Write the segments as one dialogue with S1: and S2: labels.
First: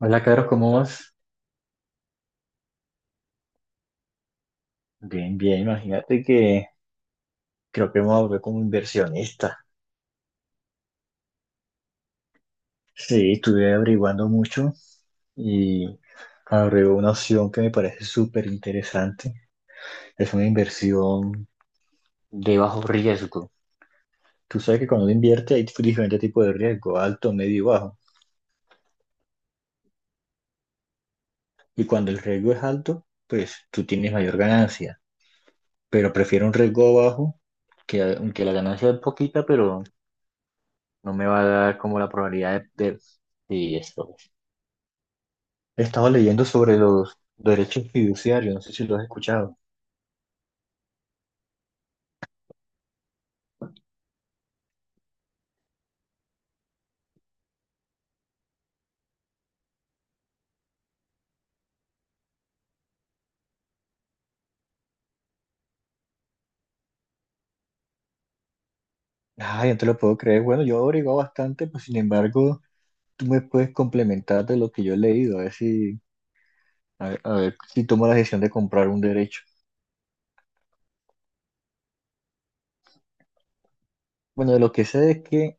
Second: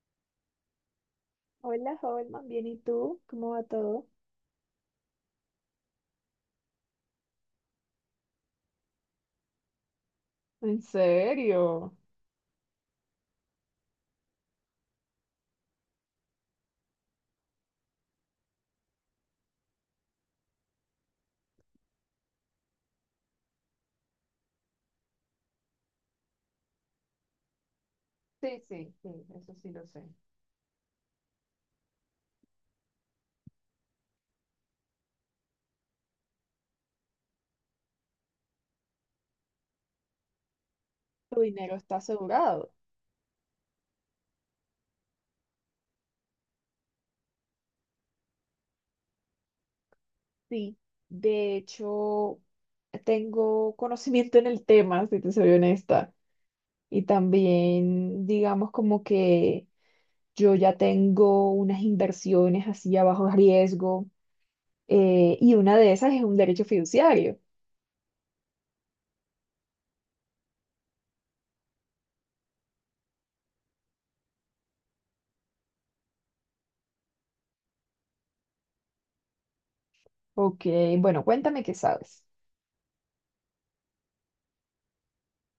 S1: Hola, Carlos, ¿cómo vas?
S2: Hola, Holman, bien, ¿y tú? ¿Cómo va todo?
S1: Bien, bien, imagínate que creo que me ahorré como inversionista.
S2: ¿En serio?
S1: Sí, estuve averiguando mucho y ahorré una opción que me parece súper interesante. Es una inversión de bajo riesgo. Tú sabes que cuando uno invierte hay diferentes tipos de riesgo, alto, medio y bajo.
S2: Sí, sí, sí, eso sí lo sé.
S1: Y cuando el riesgo es alto, pues tú tienes mayor ganancia. Pero prefiero un riesgo bajo, que, aunque la ganancia es poquita, pero no me
S2: ¿Tu
S1: va a
S2: dinero
S1: dar
S2: está
S1: como la probabilidad
S2: asegurado?
S1: sí, esto. He estado leyendo sobre los derechos fiduciarios, no sé si lo has escuchado.
S2: Sí, de hecho, tengo conocimiento en el tema, si te soy honesta. Y también, digamos, como que yo ya tengo unas inversiones así a bajo riesgo, y una de esas es un derecho fiduciario.
S1: Ay, no te lo puedo creer. Bueno, yo he averiguado bastante, pues sin embargo, tú me puedes complementar de lo que yo he leído, a ver si tomo la decisión de comprar un derecho.
S2: Ok, bueno, cuéntame qué sabes.
S1: Bueno, de lo que sé es que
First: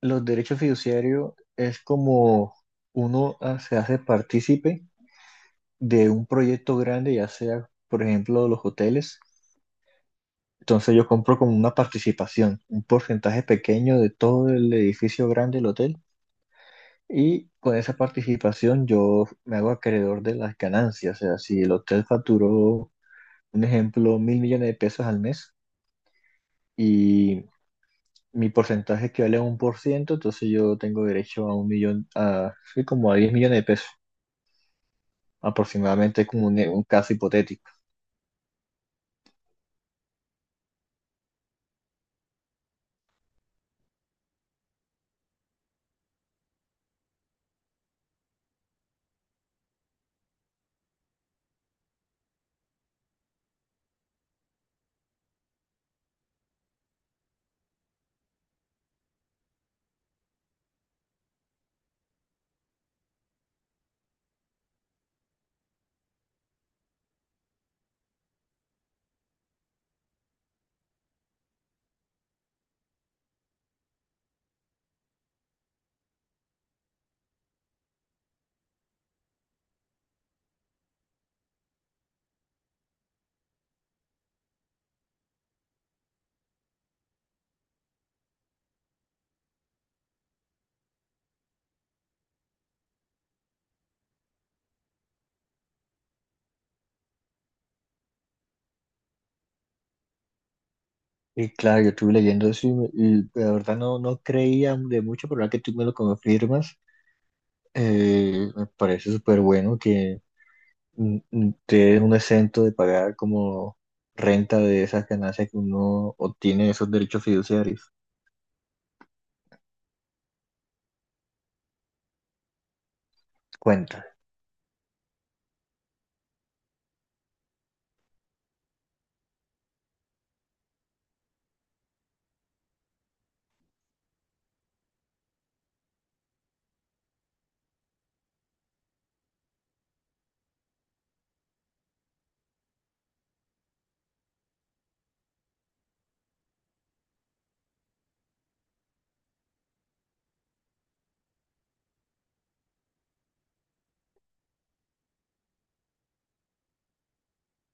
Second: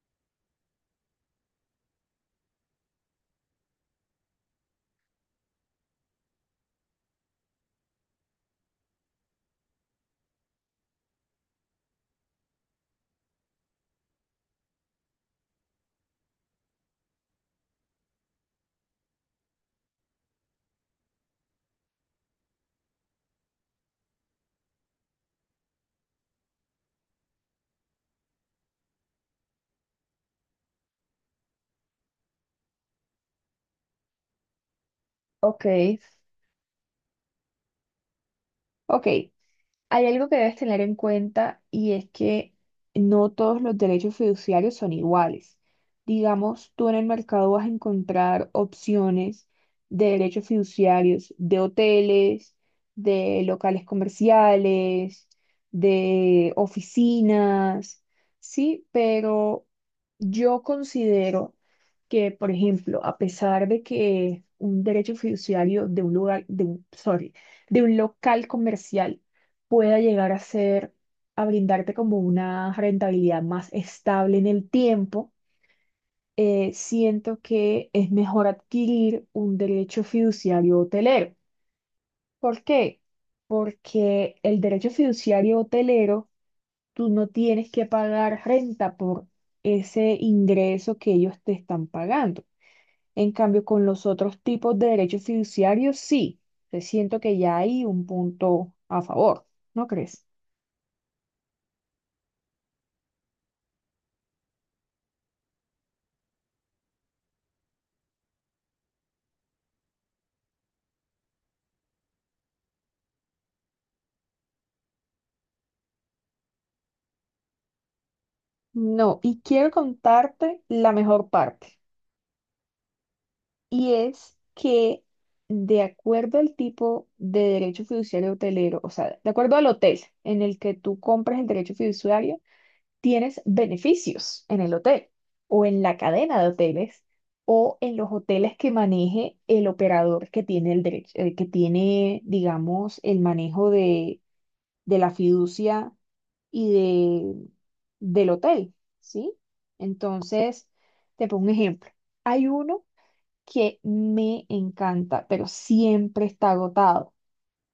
S1: los derechos fiduciarios es como uno se hace partícipe de un proyecto grande, ya sea, por ejemplo, los hoteles. Entonces yo compro como una participación, un porcentaje pequeño de todo el edificio grande del hotel, y con esa participación yo me hago acreedor de las ganancias. O sea, si el hotel facturó, un ejemplo, 1.000 millones de pesos al mes y mi porcentaje equivale a 1%, entonces yo tengo derecho a 1 millón, a, sí, como a 10 millones de pesos,
S2: Ok,
S1: aproximadamente como un caso hipotético.
S2: ok. Hay algo que debes tener en cuenta y es que no todos los derechos fiduciarios son iguales. Digamos, tú en el mercado vas a encontrar opciones de derechos fiduciarios de hoteles, de locales comerciales, de oficinas, sí, pero yo considero que, por ejemplo, a pesar de que un derecho fiduciario de un lugar, sorry, de un local comercial, pueda llegar a ser, a brindarte como una rentabilidad más estable en el tiempo, siento que es mejor adquirir un derecho fiduciario hotelero. ¿Por qué? Porque el derecho fiduciario hotelero, tú no tienes que pagar renta por ese ingreso que ellos te están pagando. En cambio, con los otros tipos de derechos fiduciarios, sí, te siento que ya hay un punto a favor, ¿no crees?
S1: Y claro, yo estuve leyendo eso y, y la verdad no creía de mucho, pero ahora que tú me lo confirmas, me parece súper bueno que te den un exento de pagar como renta de esas ganancias que uno obtiene de esos derechos fiduciarios.
S2: No, y quiero contarte la mejor parte, y
S1: Cuenta,
S2: es que de acuerdo al tipo de derecho fiduciario hotelero, o sea, de acuerdo al hotel en el que tú compras el derecho fiduciario, tienes beneficios en el hotel o en la cadena de hoteles o en los hoteles que maneje el operador que tiene el derecho, que tiene, digamos, el manejo de la fiducia y de, del hotel, ¿sí? Entonces, te pongo un ejemplo. Hay uno que me encanta, pero siempre está agotado,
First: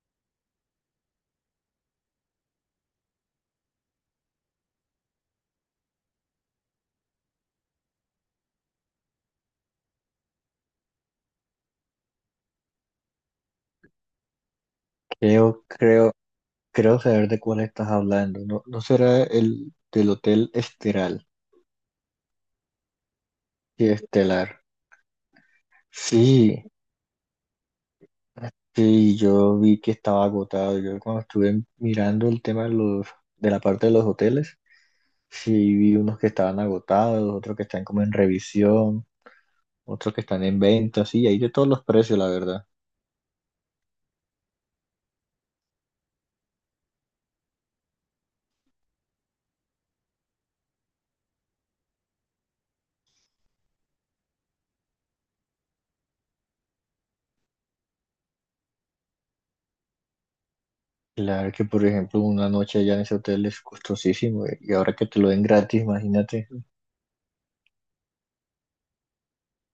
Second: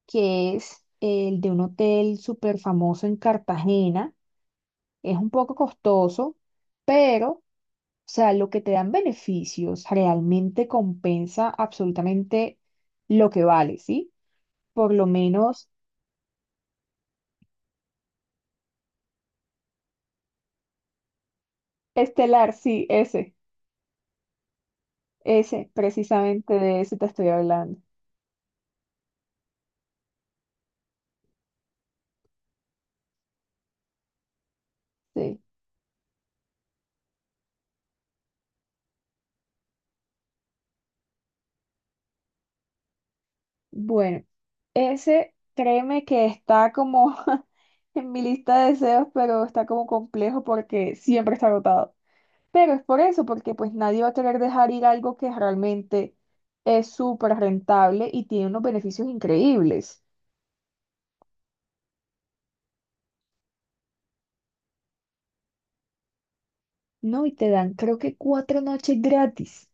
S2: que es el de un hotel súper famoso en Cartagena. Es un poco costoso, pero, o sea, lo que te dan beneficios realmente compensa absolutamente lo que vale, ¿sí? Por lo
S1: creo,
S2: menos,
S1: creo, creo saber de cuál estás hablando. No, no será el del Hotel Esteral.
S2: Estelar, sí, ese,
S1: Sí, Estelar.
S2: ese, precisamente
S1: Sí,
S2: de ese te estoy hablando.
S1: sí, yo vi que estaba agotado. Yo cuando estuve mirando el tema de de la parte de los hoteles,
S2: Sí.
S1: sí vi unos que estaban agotados, otros que están como en revisión, otros que están en venta, sí, hay de todos los precios, la verdad.
S2: Bueno, ese créeme que está como en mi lista de deseos, pero está como complejo porque siempre está agotado. Pero es por eso, porque pues nadie va a querer dejar ir algo que realmente es súper rentable y tiene unos beneficios increíbles.
S1: Claro que, por ejemplo, una noche allá en ese hotel es costosísimo, y ahora que te lo den gratis, imagínate,
S2: No, y te dan creo que 4 noches gratis.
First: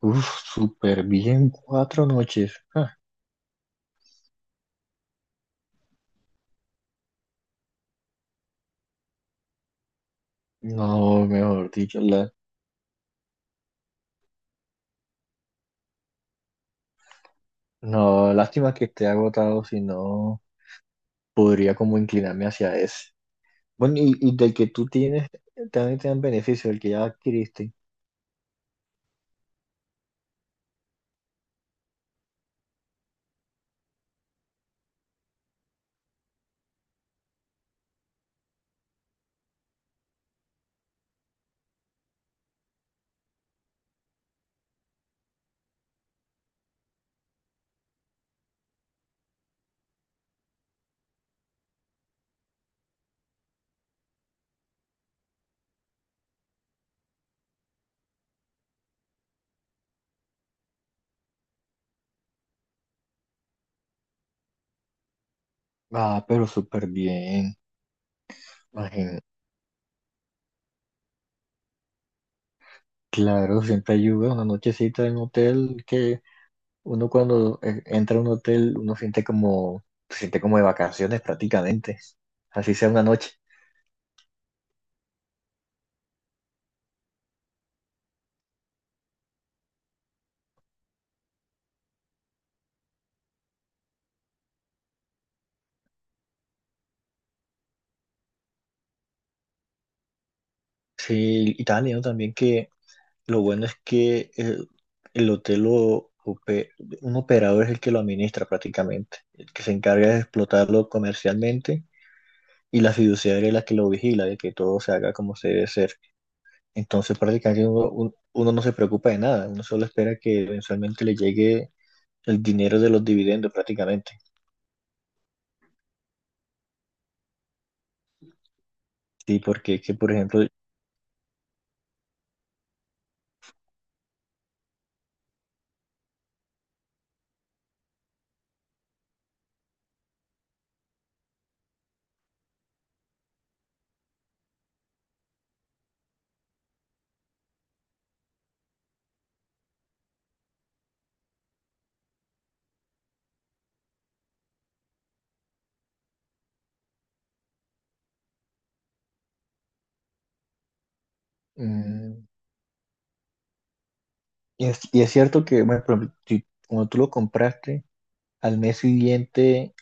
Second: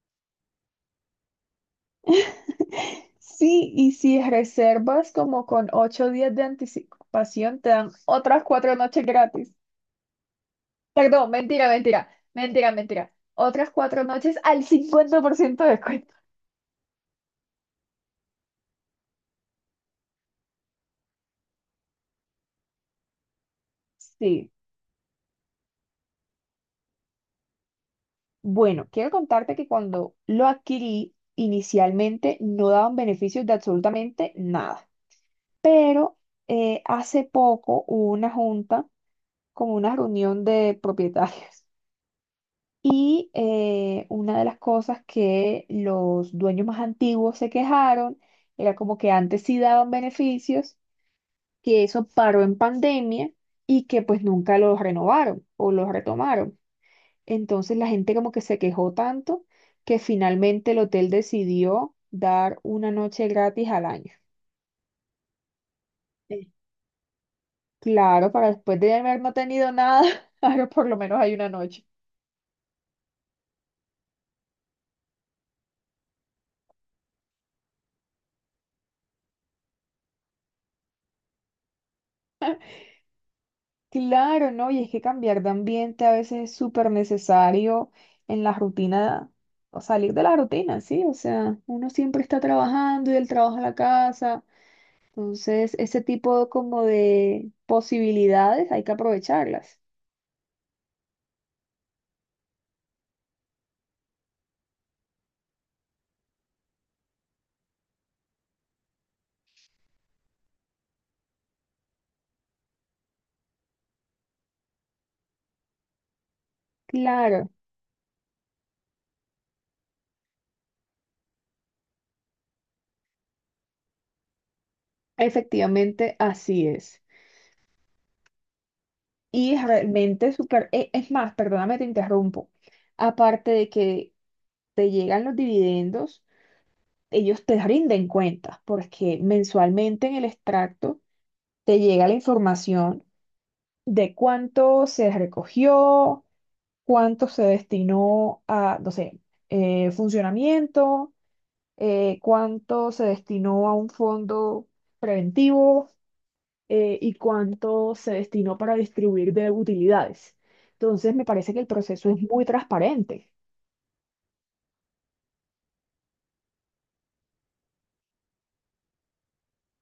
S1: uff, súper bien, 4 noches. Ah,
S2: Sí, y si reservas como con 8 días de anticipación, te dan otras 4 noches gratis.
S1: no,
S2: Perdón, mentira,
S1: mejor dicho,
S2: mentira, mentira, mentira. Otras 4 noches al 50% de descuento.
S1: no, lástima que esté agotado, si no, podría como inclinarme hacia ese. Bueno, y
S2: Sí.
S1: del que tú tienes, también te dan beneficio, del que ya adquiriste.
S2: Bueno, quiero contarte que cuando lo adquirí, inicialmente no daban beneficios de absolutamente nada. Pero hace poco hubo una junta, como una reunión de propietarios. Y una de las cosas que los dueños más antiguos se quejaron era como que antes sí daban beneficios, que eso paró en pandemia y que pues nunca los renovaron o los retomaron. Entonces la gente como que se quejó tanto que finalmente el hotel decidió dar una noche gratis al año.
S1: Ah,
S2: Sí.
S1: pero súper bien,
S2: Claro, para después de haber
S1: imagínate.
S2: no tenido nada, ahora por lo menos hay una noche.
S1: Claro, siempre ayuda una nochecita en hotel que uno, cuando entra a un hotel, uno siente como, se siente como de vacaciones prácticamente, así sea una noche.
S2: Claro, ¿no? Y es que cambiar de ambiente a veces es súper necesario en la rutina, o salir de la rutina, ¿sí? O sea, uno siempre está trabajando y del trabajo a la casa. Entonces, ese tipo como de posibilidades hay que aprovecharlas.
S1: Sí, y estaba leyendo también que lo bueno es que el hotel un operador es el que lo administra prácticamente, el que se encarga de explotarlo comercialmente, y la fiduciaria es la que lo vigila, de que todo se haga como se debe ser. Entonces
S2: Claro,
S1: prácticamente uno no se preocupa de nada, uno solo espera que eventualmente le llegue el dinero de los dividendos prácticamente.
S2: efectivamente así es.
S1: Sí,
S2: Y es
S1: porque es que, por
S2: realmente
S1: ejemplo,
S2: súper, es más, perdóname, te interrumpo. Aparte de que te llegan los dividendos, ellos te rinden cuentas, porque mensualmente en el extracto te llega la información de cuánto se recogió, cuánto se destinó a, no sé, funcionamiento, cuánto se destinó a un fondo preventivo, y cuánto se destinó para distribuir de utilidades. Entonces, me parece que el proceso es
S1: Mm,
S2: muy transparente.
S1: y es cierto que, bueno, por ejemplo, cuando tú lo compraste, al mes siguiente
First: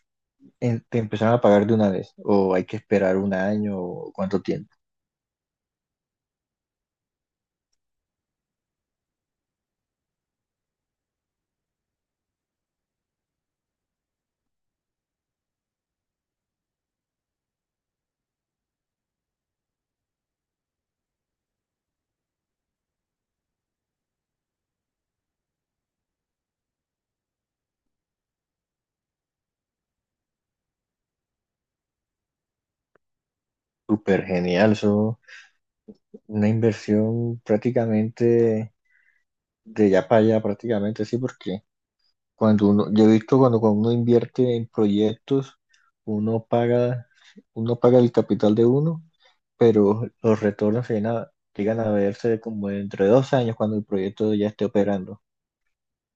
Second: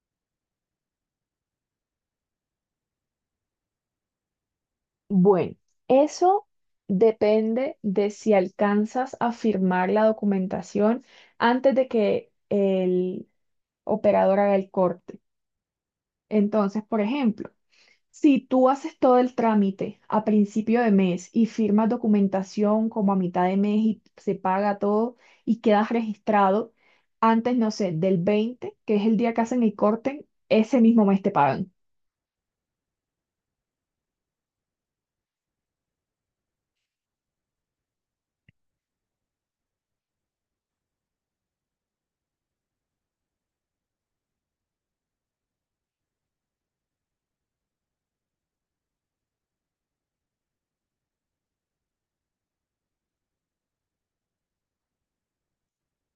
S1: te empezaron a pagar de una vez, o hay que esperar un año, o cuánto tiempo.
S2: Bueno, eso depende de si alcanzas a firmar la documentación antes de que el operador haga el corte. Entonces, por ejemplo, si tú haces todo el trámite a principio de mes y firmas documentación como a mitad de mes y se paga todo y quedas registrado, antes, no sé, del 20 que es el día que hacen el corte, ese mismo mes te pagan.
S1: Súper genial, eso, una inversión prácticamente de ya para allá, prácticamente, sí, porque yo he visto cuando uno invierte en proyectos, uno paga, uno paga el capital de uno, pero los retornos se llegan a verse como entre 2 años cuando el proyecto ya esté operando.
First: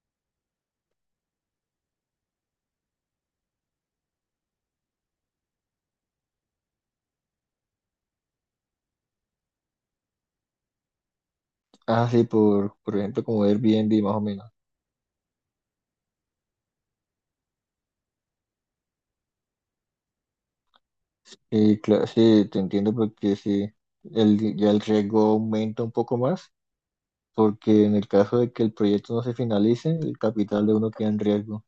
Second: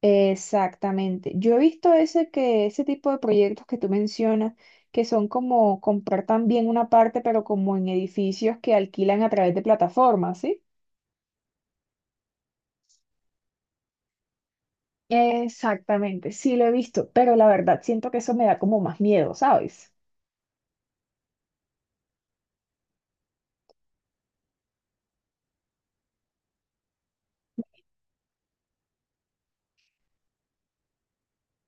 S2: Exactamente. Yo he visto ese, que ese tipo de proyectos que tú mencionas, que son como comprar también una parte, pero como en edificios que alquilan a través de plataformas, ¿sí?
S1: Ah, sí, por ejemplo, como Airbnb más o menos.
S2: Exactamente, sí lo he visto, pero la verdad siento que eso me da como más miedo, ¿sabes?
S1: Y claro, sí, te entiendo porque sí, ya el riesgo aumenta un poco más, porque en el caso de que el proyecto no se finalice, el capital de uno queda en riesgo.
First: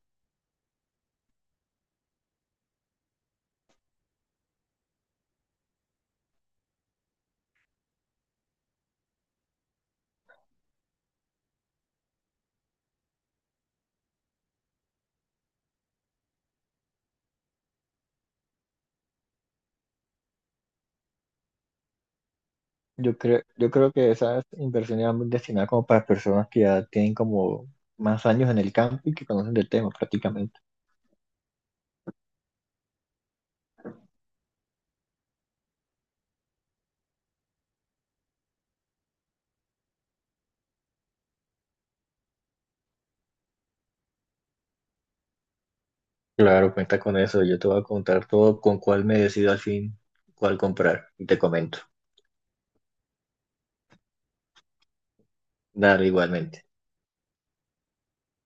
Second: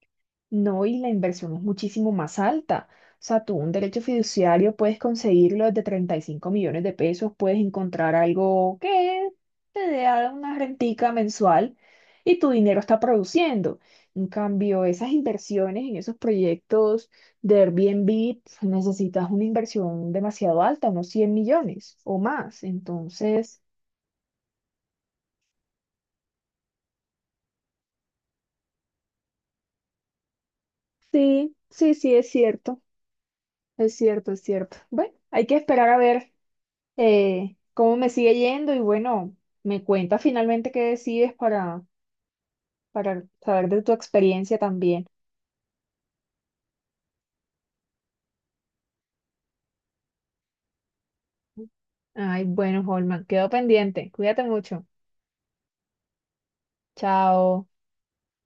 S2: No, y la inversión es muchísimo más alta. O sea, tú un derecho fiduciario puedes conseguirlo desde 35 millones de pesos, puedes encontrar algo que te dé una rentica mensual y tu dinero está produciendo. En cambio, esas inversiones en esos proyectos de Airbnb, pf, necesitas una inversión demasiado alta, unos 100 millones o más.
S1: Yo creo,
S2: Entonces,
S1: yo creo que esas inversiones van destinadas como para personas que ya tienen como más años en el campo y que conocen del tema prácticamente.
S2: sí, sí, sí, es cierto, es cierto, es cierto. Bueno, hay que esperar a ver. Cómo me sigue yendo y bueno, me cuenta finalmente qué decides para saber de tu experiencia también.
S1: Claro, cuenta con eso. Yo te voy a contar todo con cuál me decido al fin cuál comprar. Y te comento.
S2: Ay, bueno, Holman, quedo pendiente. Cuídate mucho.
S1: Dale, igualmente.
S2: Chao.